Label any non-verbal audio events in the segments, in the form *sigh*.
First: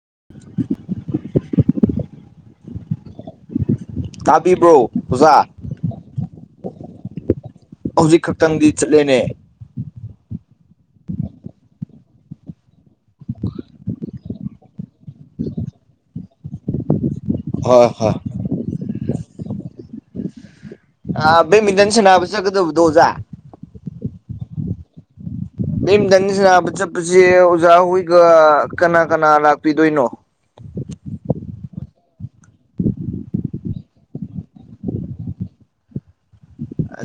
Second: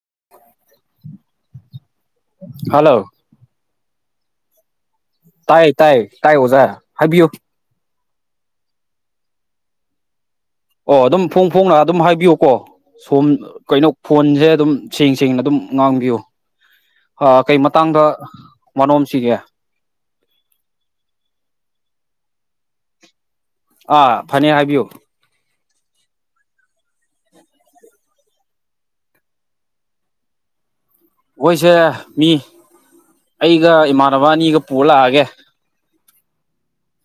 *inaudible* hello ꯇꯥꯕꯤꯕ꯭ꯔꯣ ꯑꯣꯖꯥ ꯇꯥꯏ ꯇꯥꯏ ꯇꯥꯏ ꯑꯣꯖꯥ ꯍꯥꯏꯕꯤꯌꯨ ꯍꯧꯖꯤꯛ ꯈꯛꯇꯪꯗꯤ ꯆꯠꯂꯦꯅꯦ ꯑꯣ ꯑꯗꯨꯝ ꯐꯣꯡ ꯐꯣꯡꯅ ꯑꯗꯨꯝ ꯍꯥꯏꯕꯤꯌꯨꯀꯣ ꯁꯨꯝ ꯀꯩꯅꯣ ꯐꯣꯟꯖꯦ ꯑꯗꯨꯝ ꯁꯦꯡ ꯁꯦꯡꯅ ꯑꯗꯨꯝ ꯉꯥꯡꯕꯤꯌꯨ *inaudible* ꯑꯥ ꯀꯩ ꯍꯣꯏ ꯃꯇꯥꯡꯗ ꯍꯣꯏ ꯋꯥꯅꯣꯝꯁꯤꯒꯦ ꯑꯥ ꯕꯦꯠꯃꯤꯟꯇꯟ ꯁꯟꯅꯥꯕ ꯆꯠꯀꯗꯧꯕꯗꯣ ꯑꯣꯖꯥ ꯑꯥ ꯐꯅꯤ ꯍꯥꯏꯕꯤꯌꯨ ꯕꯦꯠꯃꯤꯟꯇꯟ ꯁꯥꯟꯅꯕ ꯆꯠꯄꯁꯦ ꯑꯣꯖꯥ ꯍꯣꯏꯒ ꯀꯅꯥ ꯀꯅꯥ ꯂꯥꯛꯄꯤꯗꯣꯏꯅꯣ *inaudible* ꯑꯩꯈꯣꯏꯁꯦ ꯃꯤ ꯑꯩꯒ ꯏꯃꯥꯟꯅꯕ ꯑꯅꯤꯒ ꯄꯨꯔ ꯂꯥꯛꯑꯒꯦ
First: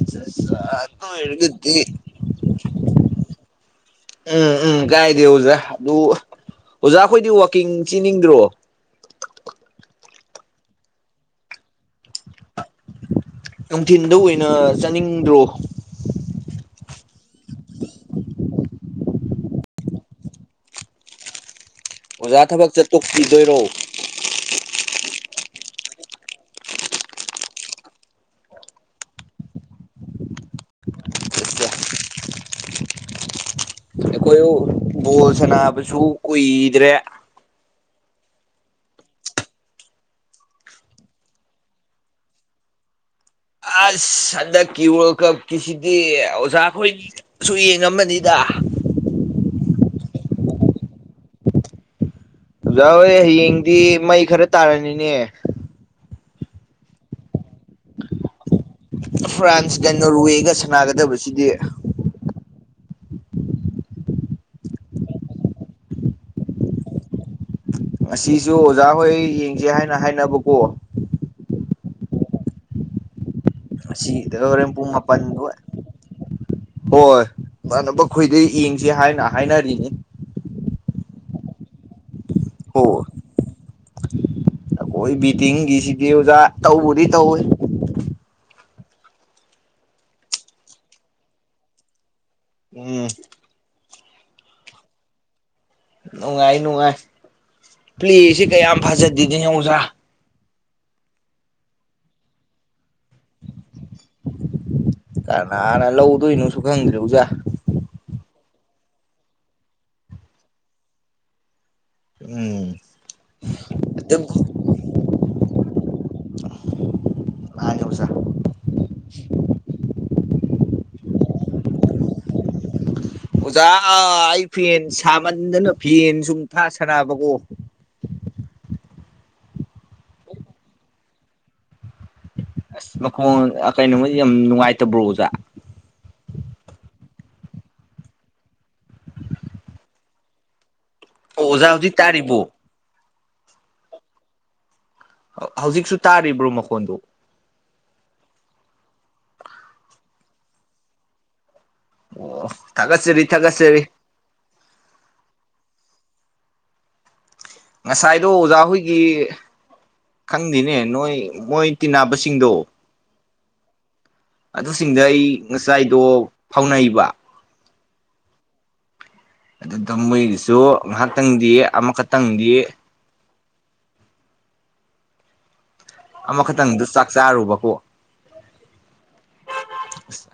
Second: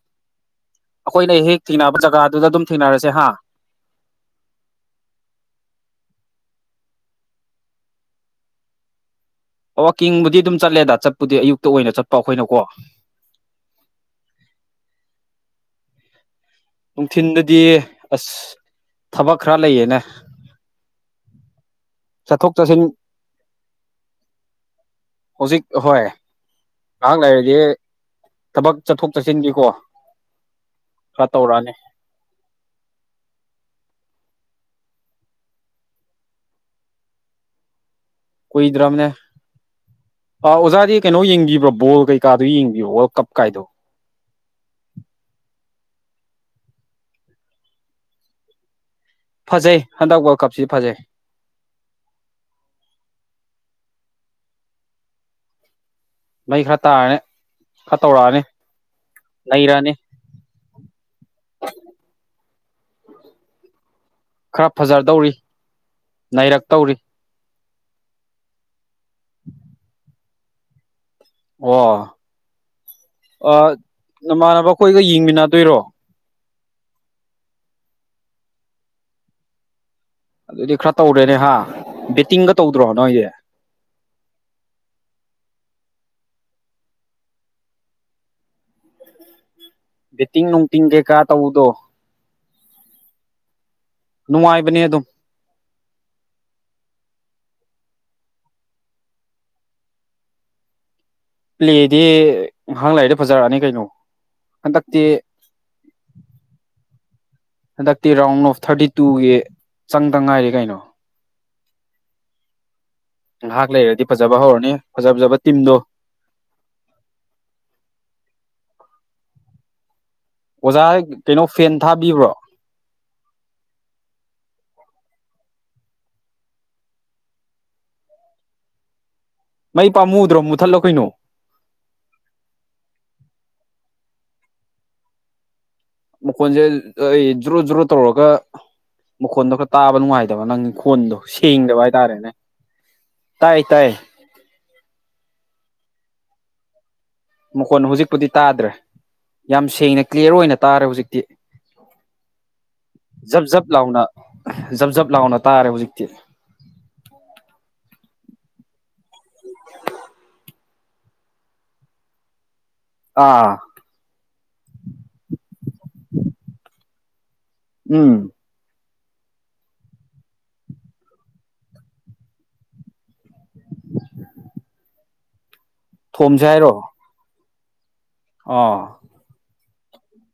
ꯑꯠꯆꯥ ꯑꯠꯆꯥ ꯑꯗꯨ ꯑꯈꯣꯏꯅ ꯍꯦꯛ ꯑꯣꯏꯔꯒꯗꯤ ꯊꯦꯡꯅꯕ ꯖꯒꯥꯗꯨꯗ ꯑꯗꯨꯝ ꯊꯦꯡꯅꯔꯁꯦ ꯍꯥ ꯎꯝ ꯎꯝ ꯀꯥꯏꯗꯦ ꯑꯣꯖꯥ ꯑꯗꯨ ꯑꯣꯖꯥꯈꯣꯏꯗꯤ ꯋꯥꯛꯀꯤꯡ ꯆꯦꯟꯅꯤꯡꯗ꯭ꯔꯣ ꯋꯥꯀꯤꯡꯕꯨꯗꯤ ꯑꯗꯨꯝ ꯆꯠꯂꯦꯗ ꯆꯠꯄꯨꯗꯤ ꯑꯌꯨꯛꯇ ꯑꯣꯏꯅ ꯆꯠꯄ ꯑꯩꯈꯣꯏꯅꯀꯣ ꯅꯨꯡꯊꯤꯟꯗ ꯑꯣꯏꯅ ꯆꯠꯅꯤꯡꯗ꯭ꯔꯣ ꯅꯨꯡꯊꯤꯟꯗꯗꯤ ꯑꯁ ꯊꯕꯛ ꯈꯔ ꯂꯩꯌꯦꯅꯦ ꯑꯣꯖꯥ ꯆꯠꯊꯣꯛ ꯊꯕꯛ ꯆꯠꯁꯤꯟ ꯆꯠꯇꯣꯛꯄꯤꯗꯣꯏꯔꯣ ꯑꯍꯣꯏ ꯉꯍꯥꯡ ꯂꯩꯔꯗꯤ ꯊꯕꯛ ꯆꯠꯊꯣꯛ ꯆꯠꯁꯤꯟꯒꯤꯀꯣ ꯈꯔ ꯇꯧꯔꯛꯑꯅꯤ *inaudible* ꯑꯩꯈꯣꯏ ꯕꯣꯜ ꯁꯅꯥꯕꯁꯨ ꯀꯨꯏꯗ꯭ꯔꯦ ꯀꯨꯏꯗ꯭ꯔꯝꯅꯦ ꯑꯥ ꯑꯣꯖꯥꯗꯤ ꯀꯩꯅꯣ ꯌꯦꯡꯕꯤꯕ꯭ꯔꯣ ꯕꯣꯜ ꯀꯩꯀꯥꯗꯨ ꯌꯦꯡꯕꯤꯌꯣ ꯋꯥꯔꯜ ꯀꯞ ꯀꯥꯏꯗꯣ ꯑꯁ ꯍꯟꯗꯛꯀꯤ ꯋꯥꯔꯜ ꯀꯞ ꯀꯤꯁꯤ ꯒꯤ ꯑꯣꯖꯥ ꯈꯣꯏꯒꯤ ꯁꯨ ꯌꯦꯡꯉꯝꯃꯅꯤꯗ ꯐꯖꯩ ꯍꯟꯗꯛ ꯋꯥꯔꯜ ꯀꯞꯁꯤ ꯐꯖꯩ ꯑꯣꯖꯥ ꯍꯣꯏ ꯍꯌꯦꯡꯗꯤ ꯃꯩ ꯈꯔ ꯇꯥꯔꯅꯤꯅꯦ ꯃꯩ ꯈꯔ ꯇꯥꯔꯅꯤ ꯈꯔ ꯇꯧꯔꯛꯑꯅꯤ ꯐ꯭ꯔꯥꯟꯁ ꯅꯩꯔꯛꯑꯅꯤ ꯕꯦꯒꯟꯅꯣꯔꯋꯦꯒ ꯁꯥꯟꯅꯒꯗꯕꯁꯤꯗꯤ ꯈꯔ ꯐꯖꯗꯧꯔꯤ ꯅꯩꯔꯛꯇꯧꯔꯤ ꯑꯁꯤꯁꯨ ꯑꯣꯖꯥ ꯍꯣꯏ ꯌꯦꯡꯁꯦ ꯍꯥꯏꯅ ꯍꯥꯏꯅꯕꯀꯣ ꯑꯣ ꯑꯥ ꯉꯁꯤꯗ ꯍꯣꯔꯦꯟ ꯅꯃꯥꯟꯅꯕ ꯄꯨꯡ ꯈꯣꯏꯒ ꯃꯥꯄꯟ ꯑꯗꯨꯋꯥꯏ ꯌꯦꯡꯃꯤꯟꯅꯗꯣꯏꯔꯣ ꯍꯣꯏ ꯏꯃꯥꯟꯅꯕ ꯈꯣꯏꯗꯩ ꯌꯦꯡꯁꯤ ꯍꯥꯏꯅ ꯍꯥꯏꯅꯔꯤꯅꯤ ꯑꯗꯨꯗꯤ ꯈꯔ ꯇꯧꯔꯦꯅꯦ ꯍꯥ ꯕꯦꯠꯇꯤꯡꯒ ꯇꯧꯗ꯭ꯔꯣ ꯍꯣꯏ ꯅꯣꯏꯗꯤ ꯑꯩꯈꯣꯏ ꯕꯦꯇꯤꯡꯒꯤꯁꯤꯗꯤ ꯑꯣꯖꯥ ꯇꯧꯕꯨꯗꯤ ꯇꯧꯋꯤ ꯕꯦꯇꯤꯡ ꯅꯨꯡꯇꯤꯡ ꯀꯩꯀꯥ ꯇꯧꯕꯗꯣ ꯎꯝ ꯅꯨꯡꯉꯥꯏꯕꯅꯦ ꯑꯗꯨꯝ ꯅꯨꯡꯉꯥꯏ ꯅꯨꯡꯉꯥꯏ ꯄ꯭꯭ꯂꯦꯁꯤ ꯀꯌꯥꯝ ꯐꯖꯗꯦꯅꯦ ꯑꯣꯖꯥ ꯄ꯭ꯂꯦꯗꯤ ꯉꯍꯥꯛ ꯂꯥꯏꯔꯗꯤ ꯐꯖꯔꯛꯑꯅꯤ ꯀꯩꯅꯣ ꯍꯟꯗꯛꯇꯤ ꯀꯅꯥꯅ ꯂꯧꯗꯣꯏꯅꯣꯁꯨ ꯈꯪꯗ꯭ꯔꯦ ꯑꯣꯖꯥ ꯍꯟꯗꯛꯇꯤ ꯔꯥꯎꯟ ꯑꯣꯐ ꯊꯥꯔꯇꯤ ꯇꯨꯒꯤ ꯆꯪꯗ ꯉꯥꯏꯔꯤ ꯀꯩꯅꯣ ꯎꯝ ꯉꯥꯏꯍꯥꯛ ꯂꯩꯔꯗꯤ ꯑꯗꯨꯝ ꯐꯖꯕ ꯍꯧꯔꯅꯤ ꯐꯖ ꯐꯖꯕ ꯇꯤꯝꯗꯣ ꯃꯥꯅꯤ ꯑꯣꯖꯥ ꯑꯣꯖꯥ ꯀꯩꯅꯣ ꯐꯦꯟ ꯊꯥꯕꯤꯕ꯭ꯔꯣ ꯑꯣꯖꯥ ꯑꯥ-ꯑꯩ ꯐꯦꯟ ꯁꯥꯃꯟꯗꯅ ꯐꯦꯟ ꯁꯨꯝ ꯊꯥ ꯁꯥꯅꯕꯀꯣ ꯃꯩ ꯄꯥꯝꯃꯨꯗ꯭ꯔꯣ ꯃꯨꯠꯊꯠꯂꯣ ꯀꯩꯅꯣ ꯑꯁ ꯃꯈꯣꯜ ꯀꯩꯅꯣꯃꯗꯤ ꯌꯥꯝ ꯅꯨꯡꯉꯥꯏꯇꯕ꯭ꯔꯣ ꯑꯣꯖꯥ ꯃꯈꯣꯟꯁꯦ ꯑꯩ ꯖ꯭ꯔꯣ ꯖ꯭ꯔꯣ ꯇꯧꯔꯒ ꯃꯈꯣꯟꯗꯣ ꯈꯔ ꯇꯥꯕ ꯅꯨꯡꯉꯥꯏꯇꯕ ꯅꯪꯒꯤ ꯄꯣꯟꯗꯣ ꯑꯣ ꯑꯣꯖꯥ ꯁꯦꯡꯗꯕ ꯍꯧꯖꯤꯛ ꯍꯥꯏꯇꯥꯔꯦꯅꯦ ꯇꯥꯔꯤꯕꯣ ꯇꯥꯏ ꯇꯥꯏ ꯍꯧꯖꯤꯛꯁꯨ ꯇꯥꯔꯤꯕ꯭ꯔꯣ ꯃꯈꯣꯟꯗꯣ ꯃꯈꯣꯟ ꯍꯧꯖꯤꯛꯄꯨꯗꯤ ꯇꯥꯗ꯭ꯔꯦ ꯌꯥꯝ ꯁꯦꯡꯅ ꯀ꯭ꯂꯤꯌꯥꯔ ꯑꯣꯏꯅ ꯇꯥꯔꯦ ꯍꯧꯖꯤꯛꯇꯤ ꯑꯣ ꯊꯥꯒꯠꯆꯔꯤ ꯖꯞ ꯖꯞ ꯊꯥꯒꯠꯆꯔꯤ ꯂꯥꯎꯅ ꯖꯞ ꯖꯞ ꯂꯥꯎꯅ ꯇꯥꯔꯦ ꯍꯧꯖꯤꯛ *unintelligible* ꯉꯁꯥꯏꯗꯣ ꯑꯣꯖꯥ ꯍꯣꯏꯒꯤ ꯈꯪꯗꯦꯅꯦ ꯅꯣꯏ ꯃꯣꯏ ꯇꯤꯟꯅꯕꯁꯤꯡꯗꯣ ꯑꯥ ꯑꯗꯨꯁꯤꯡꯗ ꯑꯩ ꯉꯁꯥꯏꯗꯣ ꯐꯥꯎꯅꯩꯕ ꯎꯝ ꯑꯗꯨꯗ ꯃꯣꯏꯒꯤꯁꯨ ꯉꯥꯏꯍꯥꯛꯇꯪꯗꯤ ꯑꯃꯈꯛꯇꯪꯗꯤ ꯑꯃꯈꯛꯇꯪꯗꯨ ꯆꯥꯛ ꯆꯥꯔꯨꯕꯀꯣ ꯑꯣ ꯑꯁ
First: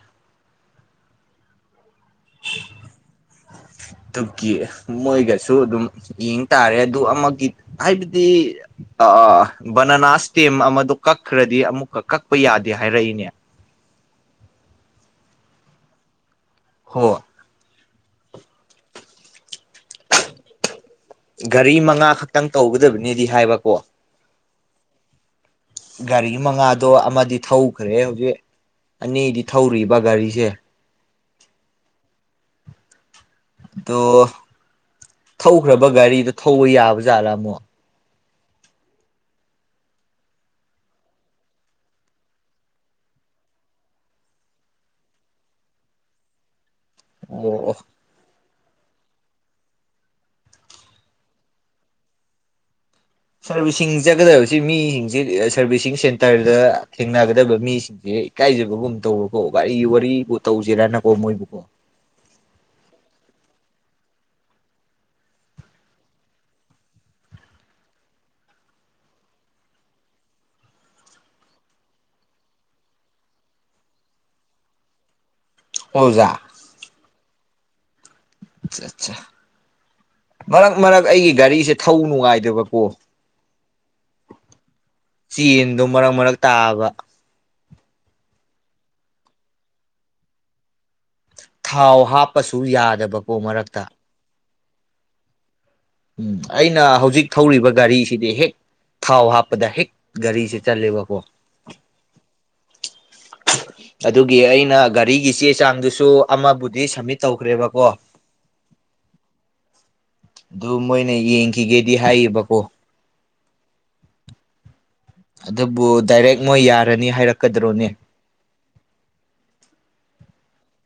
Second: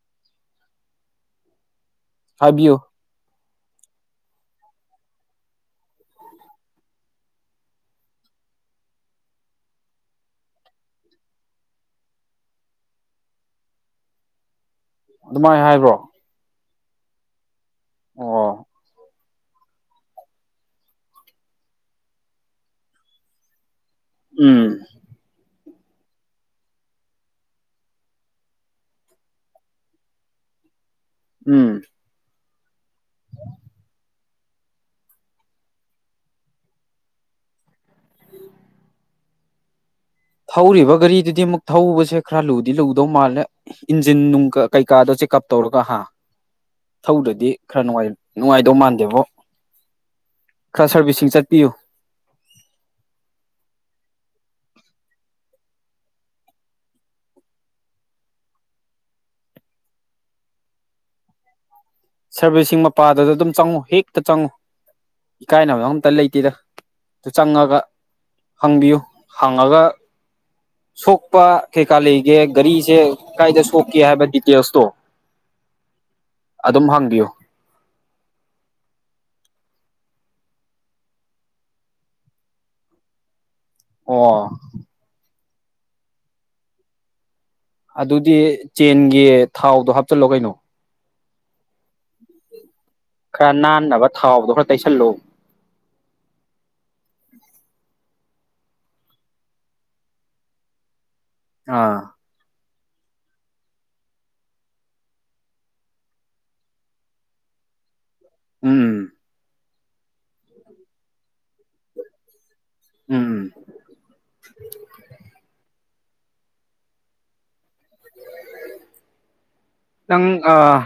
ꯍꯥꯏꯕꯤꯌꯨ *inaudible* ꯑꯗꯨꯒꯤ ꯃꯣꯏꯒꯁꯨ ꯑꯗꯨꯝ ꯌꯦꯡꯇꯔꯦ ꯑꯗꯨ ꯑꯃꯒꯤ ꯍꯥꯏꯕꯗꯤ ꯑꯥ ꯑꯥ ꯕꯅꯅꯥ ꯁꯇꯦꯝ ꯑꯃꯗꯣ ꯀꯛꯈ꯭ꯔꯗꯤ ꯑꯃꯨꯛꯀ ꯀꯛꯄ ꯌꯥꯗꯦ ꯍꯥꯏꯔꯛꯏꯅꯦ ꯑꯗꯨꯃꯥꯏꯅ ꯍꯥꯏꯕ꯭ꯔꯣ ꯍꯣ ꯑꯣ ꯒꯥꯔꯤ ꯃꯉꯥ ꯈꯛꯇꯪ ꯇꯧꯒꯗꯕꯅꯦꯗꯤ ꯍꯥꯏꯕꯀꯣ ꯎꯝ ꯒꯥꯔꯤ ꯃꯉꯥꯗꯣ ꯑꯃꯗꯤ ꯊꯧꯈ꯭ꯔꯦ ꯍꯧꯖꯤꯛ ꯑꯅꯤꯗꯤ ꯊꯧꯔꯤꯕ ꯒꯥꯔꯤꯁꯦ ꯎꯝ ꯑꯗꯣ ꯊꯧꯈ꯭ꯔꯕ ꯒꯥꯔꯤꯗꯣ ꯊꯧꯕ ꯌꯥꯕ ꯖꯥꯠꯂꯥ ꯑꯃꯨꯛ ꯊꯧꯔꯤꯕ ꯒꯥꯔꯤꯗꯨꯗꯤ ꯑꯃꯨꯛ ꯊꯧꯕꯁꯦ ꯈꯔ ꯂꯨꯗꯤ ꯂꯨꯗꯧ ꯃꯥꯜꯂꯦ ꯏꯟꯖꯤꯟ ꯅꯨꯡ ꯀꯩꯀꯥꯗꯣ ꯆꯦꯀꯞ ꯇꯧꯔꯒ ꯍꯥ *inaudible* ꯊꯧꯗ꯭ꯔꯥꯗꯤ ꯑꯣ ꯑꯣ ꯈꯔ ꯅꯨꯡꯉꯥꯏ ꯅꯨꯡꯉꯥꯏꯗꯧ ꯃꯥꯟꯗꯦꯕꯣ ꯈꯔ ꯁꯔꯚꯤꯁꯤꯡ ꯆꯠꯄꯤꯌꯨ ꯁꯔꯚꯤꯁꯤꯡ ꯆꯠꯀꯗꯕꯁꯤ ꯃꯤꯁꯤꯡꯖꯦ ꯁꯔꯚꯤꯁꯤꯡ ꯁꯦꯟꯇꯔꯗ ꯊꯦꯡꯅꯒꯗꯕ ꯃꯤꯁꯤꯡꯁꯦ ꯑꯦ ꯏꯀꯥꯏꯖꯕꯒꯨꯝ ꯇꯧꯕꯀꯣ ꯀꯔꯤ ꯋꯥꯔꯤ ꯇꯧꯖꯦꯔꯅꯀꯣ ꯃꯣꯏꯕꯨꯀꯣ ꯁꯔꯚꯤꯁꯁꯤꯡ ꯃꯄꯥꯗꯗ ꯑꯗꯨꯝ ꯆꯪꯉꯨ ꯍꯦꯛꯇ ꯆꯪꯉꯨ ꯏꯀꯥꯏꯅꯕꯒ ꯑꯝꯇ ꯂꯩꯇꯦꯗ ꯑꯗꯨ ꯆꯪꯉꯒ ꯍꯪꯕꯤꯌꯨ ꯍꯪꯉꯒ ꯁꯣꯛꯄ ꯀꯩꯀꯥ ꯂꯩꯒꯦ ꯒꯥꯔꯤꯁꯦ ꯀꯥꯏꯗ ꯁꯣꯛꯀꯦ ꯍꯥꯏꯕ ꯗꯤꯇꯦꯜꯁꯇꯣ ꯍꯣꯏ ꯑꯣꯖꯥ ꯑꯗꯨꯝ ꯍꯪꯕꯤꯌꯨ ꯑꯆꯥ ꯑꯆꯥ ꯃꯔꯛ ꯃꯔꯛ ꯑꯩꯒꯤ ꯒꯥꯔꯤꯁꯦ ꯊꯧ ꯅꯨꯡꯉꯥꯏꯗꯕꯀꯣ ꯑꯣ ꯆꯦꯟꯗꯣ ꯃꯔꯛ ꯃꯔꯛ ꯇꯥꯕ ꯑꯗꯨꯗꯤ ꯆꯦꯟꯒꯤ ꯊꯥꯎꯗꯣ ꯍꯥꯞꯆꯜꯂꯣ ꯀꯩꯅꯣ ꯊꯥꯎ ꯍꯥꯞꯄꯁꯨ ꯌꯥ ꯈꯔ ꯅꯥꯟꯅꯕ ꯊꯥꯎꯗꯣ ꯈꯔ ꯇꯩꯁꯜꯂꯣ ꯎꯝ ꯑꯩꯅ ꯍꯧꯖꯤꯛ ꯊꯧꯔꯤꯕ ꯒꯥꯔꯤ ꯁꯤꯗꯤ ꯍꯦꯛ ꯊꯥꯎ ꯍꯥꯞꯄꯗ ꯍꯦꯛ ꯒꯥꯔꯤꯁꯦ ꯆꯠꯂꯦꯕꯀꯣ ꯑꯥ *inaudible* ꯑꯗꯨꯒꯤ ꯑꯩꯅ ꯒꯥꯔꯤꯒꯤ ꯆꯦ ꯆꯥꯡꯗꯨꯁꯨ ꯑꯃꯕꯨꯗꯤ ꯁꯝꯃꯤꯠ ꯇꯧꯈ꯭ꯔꯦꯕꯀꯣ ꯎꯝ ꯑꯗꯨ ꯃꯣꯏꯅ ꯌꯦꯡꯈꯤꯒꯦꯗꯤ ꯍꯥꯏꯌꯦꯕꯀꯣ ꯎꯝ ꯑꯗꯨꯕꯨ ꯗꯥꯏꯔꯦꯛ ꯃꯣꯏ ꯌꯥꯔꯅꯤ ꯍꯥꯏꯔꯛꯀꯗ꯭ꯔꯣꯅꯦ *inaudible* ꯅꯪ ꯑꯥ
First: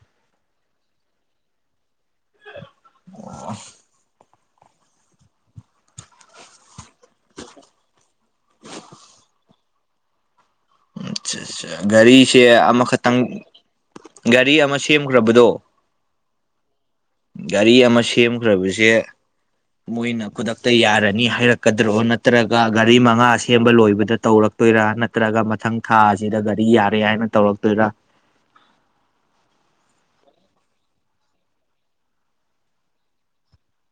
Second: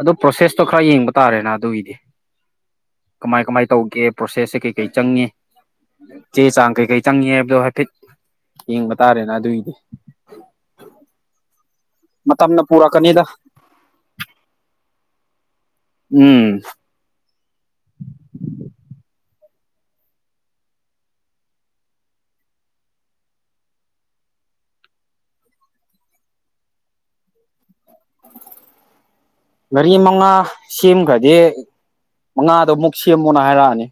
ꯑꯗꯨ ꯄ꯭ꯔꯣꯁꯦꯁꯇꯣ ꯈꯔ ꯌꯦꯡꯕ ꯇꯥꯔꯦꯅ ꯑꯗꯨꯒꯤꯗꯤ ꯀꯃꯥꯏ ꯀꯃꯥꯏ ꯇꯧꯒꯦ ꯄ꯭ꯔꯣꯁꯦꯁꯁꯦ ꯀꯩꯀꯩ ꯆꯪꯉꯦ ꯆꯦ ꯆꯥꯡ ꯀꯩꯀꯩ ꯆꯪꯉꯦ ꯍꯥꯏꯕꯗꯣ ꯍꯥꯏꯐꯦꯠ ꯌꯦꯡꯕ ꯇꯥꯔꯦꯅ ꯑꯗꯨꯢꯗꯤ ꯑꯆꯥ ꯆꯥ ꯒꯥꯔꯤꯁꯦ ꯑꯃꯈꯛꯇꯪ ꯄꯨꯔꯛꯀꯅꯤꯗ ꯒꯥꯔꯤ ꯑꯃ ꯁꯦꯝꯒ꯭ꯔꯕꯗꯣ ꯎꯝ ꯒꯥꯔꯤ ꯑꯃ ꯁꯦꯝꯈ꯭ꯔꯕꯁꯦ ꯃꯣꯏꯅ ꯈꯨꯗꯛꯇ ꯌꯥꯔꯅꯤ ꯍꯥꯏꯔꯛꯀꯗ꯭ꯔꯣ ꯅꯠꯇ꯭ꯔꯒ ꯒꯥꯔꯤ ꯃꯉꯥ ꯁꯦꯝꯕ ꯂꯣꯏꯕꯗ ꯇꯧꯔꯛ ꯇꯣꯏꯔꯥ ꯅꯠꯇ꯭ꯔꯒ ꯃꯊꯪ ꯊꯥ ꯑꯁꯤꯗ ꯒꯥꯔꯤ ꯌꯥꯔꯦ ꯍꯥꯏꯅ ꯇꯧꯔꯛꯇꯣꯏꯔ ꯃꯔꯤ ꯃꯉꯥ ꯁꯦꯝꯒ꯭ꯔꯗꯤ ꯃꯉꯥꯗꯣ ꯑꯃꯨꯛ ꯁꯦꯝꯃꯣꯅ ꯍꯥꯏꯔꯛꯑꯅꯤ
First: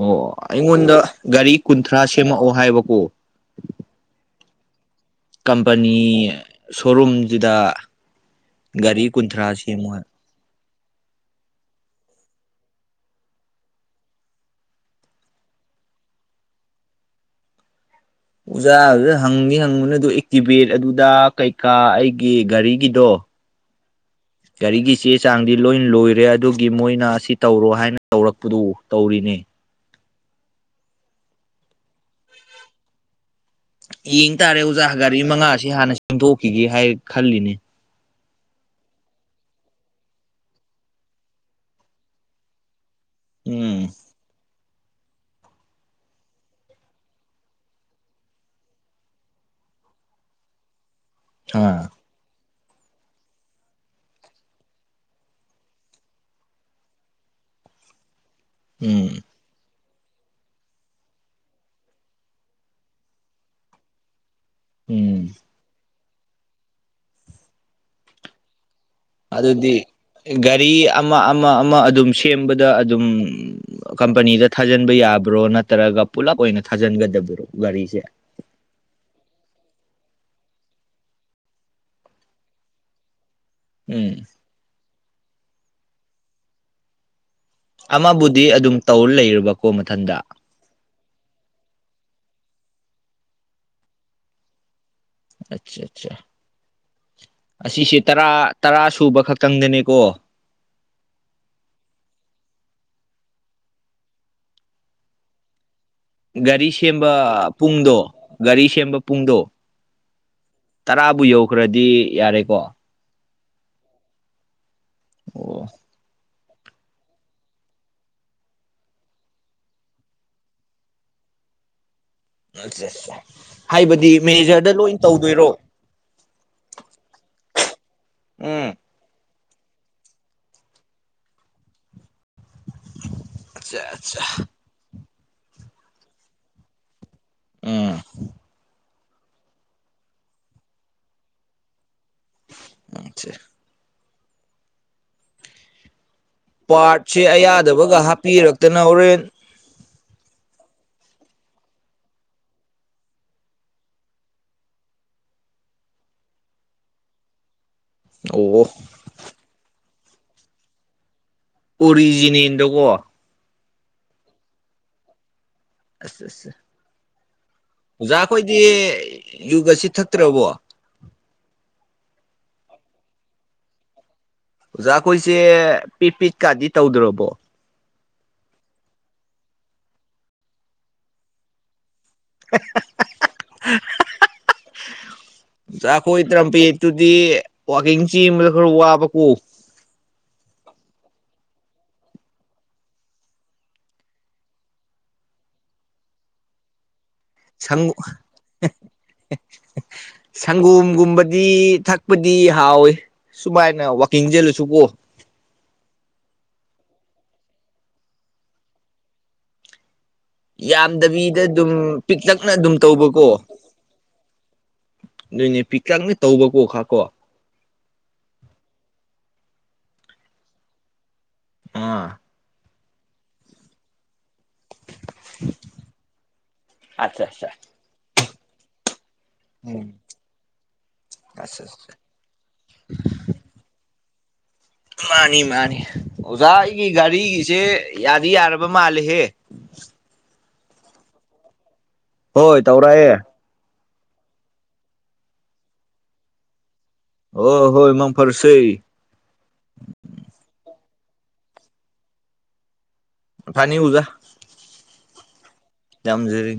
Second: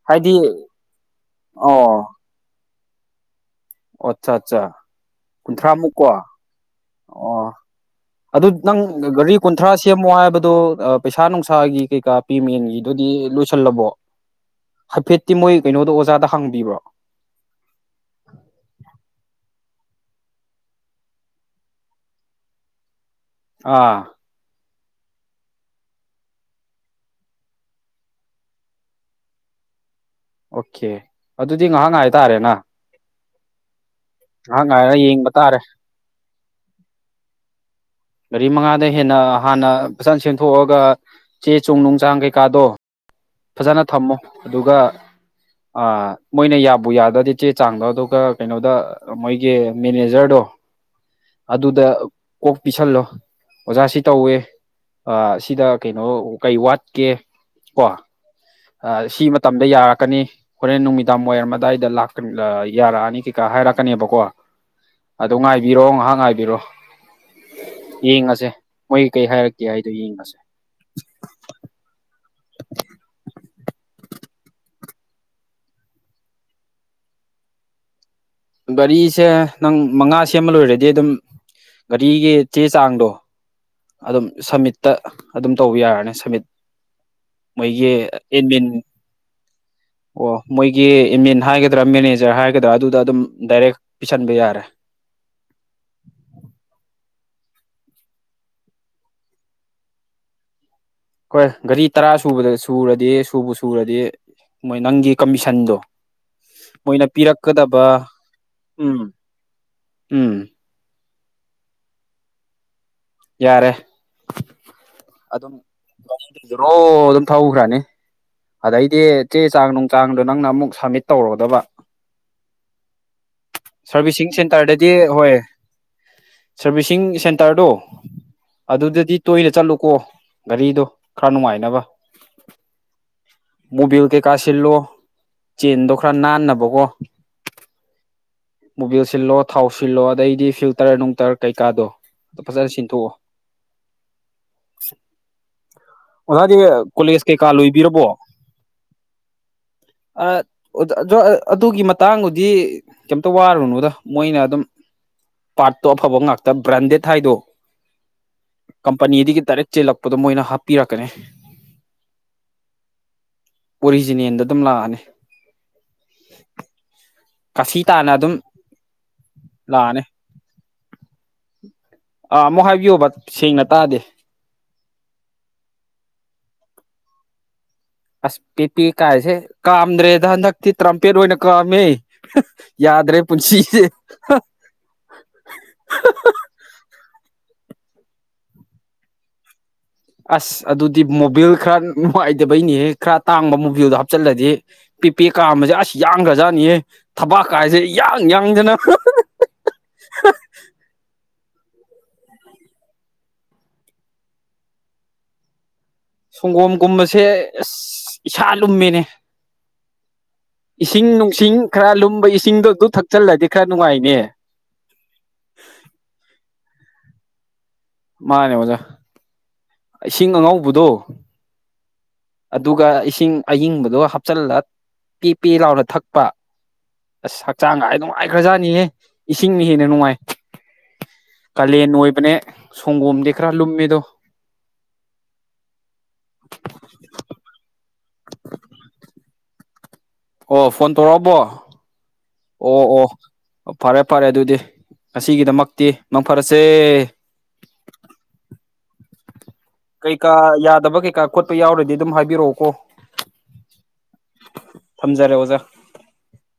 ꯑꯣ ꯍꯥꯏꯗꯤ ꯑꯩꯉꯣꯟꯗ ꯒꯥꯔꯤ ꯀꯨꯟꯊ꯭ꯔꯥ ꯑꯣ ꯁꯦꯝꯃꯛꯑꯣ ꯍꯥꯏꯕꯀꯣ ꯑꯠꯆꯥ ꯆꯥ ꯀꯝꯄꯅꯤ ꯑꯣ ꯁꯣꯔꯨꯝꯖꯤꯗ ꯑꯗꯨ ꯅꯪ ꯒꯥꯔꯤ ꯀꯨꯟꯊ꯭ꯔꯥ ꯁꯦꯝꯃꯣ ꯍꯥꯏꯕꯗꯣ ꯄꯩꯁꯥ ꯅꯨꯡꯁꯥꯒꯤ ꯀꯩꯀꯥ ꯄꯦ ꯃꯦꯟꯒꯤ ꯑꯗꯨꯗꯤ ꯂꯣꯏꯁꯜꯂꯕꯣ ꯍꯥꯏꯐꯦꯠꯇꯤ ꯃꯣꯏ ꯀꯩꯅꯣꯗꯣ ꯑꯣꯖꯥꯗ ꯍꯥꯡꯕꯤꯕ꯭ꯔꯣ ꯑꯣꯖꯥꯗꯨꯗ ꯍꯪꯗꯤ ꯍꯪꯕꯅꯦ ꯑꯗꯨ ꯑꯦꯛꯇꯤꯚꯦꯠ ꯑꯗꯨꯗ ꯀꯩꯀꯥ ꯑꯩꯒꯤ ꯒꯥꯔꯤꯒꯤꯗꯣ ꯑꯥ ꯒꯥꯔꯤꯒꯤ ꯆꯦ ꯆꯥꯡꯗꯤ ꯂꯣꯏ ꯂꯣꯏꯔꯦ ꯑꯗꯨꯒꯤ ꯃꯣꯏꯅ ꯑꯁꯤ ꯇꯧꯔꯣ ꯍꯥꯏꯅ ꯇꯧꯔꯛꯄꯗꯣ ꯇꯧꯔꯤꯅꯦ ꯑꯣꯀꯦ ꯑꯗꯨꯗꯤ ꯉꯥꯍꯥꯛ ꯉꯥꯏꯇꯔꯦꯅ ꯌꯦꯡ ꯇꯔꯦ ꯑꯣꯖꯥ ꯒꯥꯔꯤ ꯇꯥꯔꯦ ꯃꯉꯁꯤ ꯍꯥꯟꯅ ꯁꯦꯝꯗꯣꯛꯈꯤꯒꯦ ꯍꯥꯏ ꯈꯜꯂꯤꯅꯦ ꯒꯥꯔꯤ ꯃꯉꯥꯗ ꯍꯦꯟꯅ ꯍꯥꯟꯅ ꯐꯖꯅ ꯁꯦꯝꯊꯣꯛꯑꯒ ꯆꯦ ꯆꯨꯡ ꯅꯨꯡ ꯆꯥꯡ ꯀꯩꯀꯥꯗꯣ ꯐꯖꯅ ꯎꯝ ꯊꯝꯃꯣ ꯑꯗꯨꯒ *inaudible* ꯑꯥ ꯃꯣꯏꯅ ꯌꯥꯕꯨ ꯌꯥꯗꯧꯗꯤ ꯆꯦ ꯆꯥꯡꯗꯣ ꯑꯗꯨꯒ ꯀꯩꯅꯣꯗ ꯃꯣꯏꯒꯤ ꯃꯦꯅꯦꯖꯔꯗꯣ ꯑꯗꯨꯗ ꯑ ꯀꯣꯛ ꯄꯤꯁꯜꯂꯣ ꯑꯣꯖꯥ ꯁꯤ ꯇꯧꯋꯦ ꯑꯥ ꯁꯤꯗ ꯀꯩꯅꯣ ꯀꯩ ꯋꯥꯠꯀꯦ ꯀꯣ ꯎꯝ ꯑꯥ ꯁꯤ ꯃꯇꯝꯗ ꯌꯥꯔꯛ ꯀꯅꯤ ꯍꯣꯔꯦꯟ ꯅꯨꯃꯤꯗꯥꯡ ꯋꯥꯏꯔꯝꯗꯥꯏꯗ ꯂꯥꯛꯀ ꯌꯥꯔꯛꯑꯅꯤ ꯀꯩꯀꯥ ꯍꯥꯏꯔꯛꯀꯅꯦꯕꯀꯣ ꯎꯝ ꯑꯗꯨ ꯉꯥꯏꯕꯤꯔꯣ ꯉꯥꯏꯍꯥꯛ ꯉꯥꯏꯕꯤꯔꯣ ꯌꯦꯡꯉꯁꯦ ꯃꯣꯏ ꯀꯩ ꯍꯥꯏꯔꯛꯀꯦ ꯑꯗꯨꯗꯤ ꯍꯥꯏꯗꯣ ꯌꯦꯡꯉꯁꯦ ꯒꯥꯔꯤ ꯑꯃ ꯑꯃ ꯑꯃ ꯑꯗꯨꯝ ꯁꯦꯝꯕꯗ ꯑꯗꯨꯝ ꯀꯝꯄꯅꯤꯗ ꯊꯥꯖꯟꯕ ꯌꯥꯕ꯭ꯔꯣ ꯅꯠꯇ꯭ꯔꯒ ꯄꯨꯂꯞ ꯑꯣꯏꯅ ꯊꯥꯖꯤꯟꯒ ꯒꯗꯔꯣ ꯒꯥꯔꯤꯁꯦ ꯒꯥꯔꯤꯁꯦ ꯅꯪ ꯃꯉꯥ ꯁꯦꯝꯕ ꯂꯣꯏꯔꯗꯤ ꯑꯗꯨꯝ ꯒꯥꯔꯤꯒꯤ ꯆꯦ ꯆꯥꯡꯗꯣ ꯎꯝ ꯑꯗꯨꯝ ꯁꯝꯃꯤꯠꯇ ꯑꯗꯨꯝ ꯇꯧꯕ ꯌꯥꯔꯅꯤ ꯁꯝꯃꯤꯠ ꯃꯣꯏꯒꯤ ꯑꯃꯕꯨꯗꯤ ꯑꯦꯟꯃꯤꯟ ꯑꯗꯨꯝ ꯇꯧꯔ ꯂꯩꯔꯕꯀꯣ ꯃꯊꯟꯗ ꯑꯣ ꯃꯣꯏꯒꯤ ꯑꯦꯟꯃꯤꯟ ꯍꯥꯏꯒꯗ꯭ꯔ ꯃꯦꯅꯦꯖꯔ ꯍꯥꯏ ꯗ ꯑꯗꯨꯗ ꯑꯗꯨꯝ ꯗꯥꯏꯔꯦꯛ ꯄꯤꯁꯟꯕ ꯌꯥꯔꯦ ꯑꯆꯥ ꯑꯆꯥ ꯑꯁꯤꯁꯦ ꯇꯔꯥ ꯇꯔꯥ ꯁꯨꯕ ꯈꯛꯇꯪꯗꯅꯤꯀꯣ ꯍꯣꯏ ꯒꯥꯔꯤ ꯇꯔꯥ ꯁꯨꯕꯗ ꯁꯨꯔꯗꯤ ꯁꯨꯕꯨ ꯁꯨꯔꯗꯤ ꯃꯣꯏ ꯅꯪꯒꯤ ꯀꯝꯃꯤꯁꯟꯗꯣ ꯒꯥꯔꯤ ꯁꯦꯝꯕ ꯄꯨꯡꯗꯣ ꯒꯥꯔꯤ ꯁꯦꯝꯕ ꯎꯝ ꯄꯨꯡꯗꯣ ꯎꯝ ꯕꯨ ꯌꯧꯈ꯭ꯔꯗꯤ ꯌꯥꯔꯦꯀꯣ ꯌꯥꯔꯦ ꯑꯗꯨꯝ ꯑꯣ ꯖꯣꯔꯣ ꯑꯗꯨꯝ ꯊꯧꯖꯠꯅꯤ ꯑꯗꯩꯗꯤ ꯆꯦ ꯆꯥꯡ ꯅꯨꯡ ꯆꯥꯡꯗꯣ ꯅꯪꯅ ꯑꯃꯨꯛ ꯁꯝꯃꯤꯠ ꯇꯧꯔꯨꯒꯗꯕ ꯌꯦꯁ ꯌꯦꯁ ꯌꯦꯁ ꯍꯥꯏꯕꯗꯤ ꯃꯦꯅꯦꯖꯔꯗ ꯂꯣꯏ ꯇꯧꯗꯣꯏꯔꯣ ꯁꯔꯕꯤꯁꯤꯡ ꯁꯦꯟꯇꯔꯗꯣ ꯎꯝ ꯑꯗꯨꯗꯗꯤ ꯇꯣꯏꯅ ꯆꯠꯂꯨꯀꯣ ꯒꯥꯔꯤꯗꯣ ꯈꯔ ꯅꯨꯡꯉꯥꯏꯅꯕ ꯑꯠꯆꯥ ꯃꯨꯕꯤꯜ ꯑꯠꯆꯥ ꯀꯩꯀ ꯁꯤꯜꯂꯣ ꯆꯦꯟꯗꯣ ꯈꯔ ꯅꯥꯟꯅꯕꯀꯣ ꯎꯝ ꯃꯣꯕꯤꯜ ꯁꯤꯜꯂꯣ ꯊꯥꯎ ꯁꯤꯜꯂꯣ ꯑꯗꯩꯗꯤ ꯐꯤꯜꯇꯔ ꯅꯨꯡꯇꯔ ꯀꯩꯀꯥꯗꯣ ꯑꯗꯣ ꯐꯖꯅ ꯁꯤꯟꯊꯣꯛꯑꯣ ꯑꯣꯖꯥꯗꯤ ꯄꯥꯔꯠꯁꯦ ꯀꯣꯂꯦꯖ ꯀꯩꯀꯥ ꯑꯌꯥꯗꯕꯒ ꯂꯣꯏꯕꯤꯔꯕꯣ ꯍꯥꯞꯄꯤꯔꯛꯇꯅ ꯍꯣꯔꯦꯟ ꯑꯥ *unintelligible* ꯑꯗꯨꯒꯤ ꯃꯇꯥꯡꯗꯨꯗꯤ ꯀꯩꯝꯇ ꯋꯥꯔꯨꯅꯨꯗ ꯃꯣꯏꯅ ꯑꯗꯨꯝ ꯄꯥꯔꯠꯇꯣ ꯑꯐꯕ ꯉꯥꯛꯇ ꯕ꯭ꯔꯥꯟꯗꯦꯠ ꯍꯥꯏꯗꯣ ꯑꯣ ꯀꯝꯄꯅꯤꯗꯒꯤ ꯗꯥꯏꯔꯦꯛ ꯆꯦꯜꯂꯛꯄꯗꯣ ꯃꯣꯏꯅ ꯍꯥꯞꯄꯤꯔꯛꯀꯅꯤ ꯑꯣꯔꯤꯖꯤꯅꯦꯜ ꯗꯀꯣ ꯑꯣꯔꯤꯖꯤꯅꯦꯜꯗ ꯑꯗꯨꯝ ꯂꯥꯛꯑꯅꯤ ꯑꯁ ꯑꯁ ꯀꯥꯁꯤ ꯇꯥꯅ ꯑꯣꯖꯥ ꯑꯗꯨꯝ ꯈꯣꯏꯗꯤ ꯌꯨꯒꯁꯤ ꯂꯥꯛꯑꯅꯤ ꯊꯛꯇ꯭ꯔꯕꯣ ꯑꯥ ꯑꯃꯨꯛ ꯍꯥꯏꯕꯤꯌꯣꯕ ꯁꯦꯡꯅ ꯇꯥꯗꯦ ꯑꯣꯖꯥ ꯈꯣꯏꯁꯦ ꯄꯤꯠ ꯄꯤꯠꯀꯥꯗꯤ ꯇꯧꯗ꯭ꯔꯕꯣ ꯑꯁ ꯄꯦꯄꯦ ꯀꯥꯏꯁꯦ ꯀꯥꯝꯗ꯭ꯔꯦꯗ ꯍꯟꯗꯛꯇꯤ ꯇꯔꯝꯄꯦꯠ ꯑꯣꯏꯅ ꯀꯥꯝꯃꯦ ꯍꯥ ꯌꯥꯗ꯭ꯔꯦ ꯄꯨꯟꯁꯤꯁꯦ ꯍꯥ ꯖꯈꯣꯏ ꯇꯔꯝꯄꯦꯠꯇꯨꯗꯤ ꯋꯥꯛꯀꯤꯡ ꯆꯦꯟꯕꯗ ꯈꯔ ꯋꯥꯕꯀꯣ ꯑꯁ ꯑꯗꯨꯗꯤ ꯃꯣꯔꯤꯜ ꯈꯔ ꯅꯨꯡꯉꯥꯏꯇꯕꯩꯅꯤꯍꯦ ꯈꯔ ꯇꯥꯡꯕ ꯃꯣꯕꯤꯜꯗꯣ ꯍꯥꯞꯆꯤꯜꯂꯗꯤ ꯄꯦ ꯄꯦ ꯀꯥꯝꯕꯁꯦ ꯑꯁ ꯌꯥꯡꯒ꯭ꯔꯖꯥꯠꯅꯤꯍꯦ ꯊꯕꯥꯛ ꯀꯥꯏꯁꯦ ꯌꯥꯡ ꯌꯥꯡꯗꯅ ꯏ ꯊꯛꯄꯗꯤ ꯍꯥꯎꯋꯤ ꯁꯨꯃꯥꯏꯅ ꯋꯀꯤꯡ ꯆꯜꯂꯁꯨ ꯀꯣ ꯁꯪꯒꯣꯝꯒꯨꯝꯕꯁꯦ ꯑꯁ ꯏꯁꯥ ꯂꯨꯝꯃꯤꯅꯦ ꯏꯁꯤꯡ ꯌꯥꯝꯗꯕꯤꯗ ꯅꯨꯡꯁꯤꯡ ꯑꯗꯨꯝ ꯈꯔ ꯂꯨꯝꯕ ꯄꯤꯛꯇꯛꯅ ꯏꯁꯤꯡꯗꯣ ꯑꯗꯨꯝ ꯑꯗꯨ ꯊꯛꯆꯤꯜꯂꯗꯤ ꯈꯔ ꯅꯨꯡꯉꯥꯏꯅꯦ ꯅꯣꯏꯅꯦ ꯄꯤꯛꯇꯪꯅ ꯇꯧꯕ ꯀꯣ ꯈꯥ ꯀꯣ ꯃꯥꯅꯦ ꯑꯣꯖꯥ ꯏꯁꯤꯡ ꯑꯍꯧꯕꯗꯣ ꯑꯥ ꯑꯗꯨꯒ ꯏꯁꯤꯡ ꯑꯏꯤꯡꯕꯗꯣ ꯍꯥꯞ ꯆꯜꯂꯒ ꯄꯤ ꯄꯤ ꯂꯥꯎꯅ ꯊꯛꯄ ꯑꯠꯆꯥ ꯑꯁ ꯑꯠꯆꯥ ꯍꯛꯆꯥꯡꯒꯁꯦ ꯅꯨꯡꯉꯥꯏꯈ꯭ꯔꯖꯥꯠꯅꯤꯍꯦ ꯏꯁꯤꯡꯅ ꯍꯦꯟꯅ ꯎꯝ ꯅꯨꯡꯉꯥꯏ ꯑꯁ ꯑꯁ ꯀꯥꯂꯦꯟ ꯑꯣꯏꯕꯅꯦ ꯁꯪꯒꯣꯝꯗꯤ ꯈꯔ ꯂꯨꯝꯃꯤꯗꯣ ꯃꯥꯅꯤ ꯃꯥꯅꯤ ꯑꯣꯖꯥ ꯑꯩꯒꯤ ꯒꯥꯔꯤꯒꯤꯁꯦ ꯌꯥꯗꯤ ꯌꯥꯔꯕ ꯃꯥꯜꯂꯤꯍꯦ ꯑꯣ ꯐꯣꯟ ꯇꯧꯔꯛꯑꯝꯕꯣ ꯍꯣꯏ ꯇꯧꯔꯛꯑꯦ ꯐꯔꯦ ꯐꯔꯦ ꯑꯗꯨꯗꯤ ꯉꯁꯤꯒꯤꯗꯃꯛꯇꯤ ꯃꯪ ꯐꯔꯁꯦ ꯑꯣ ꯍꯣꯏ ꯃꯪ ꯐꯔꯁꯦ ꯀꯩꯀꯥ ꯌꯥꯗꯕ ꯀꯩꯀꯥ ꯈꯣꯠꯄ ꯌꯥꯎꯔꯗꯤ ꯑꯗꯨꯝ ꯍꯥꯏꯕꯤꯔꯛꯑꯣꯀꯣ ꯐꯅꯤ ꯊꯝꯖꯔꯦ ꯑꯣꯖꯥ ꯌꯝꯖꯔꯦ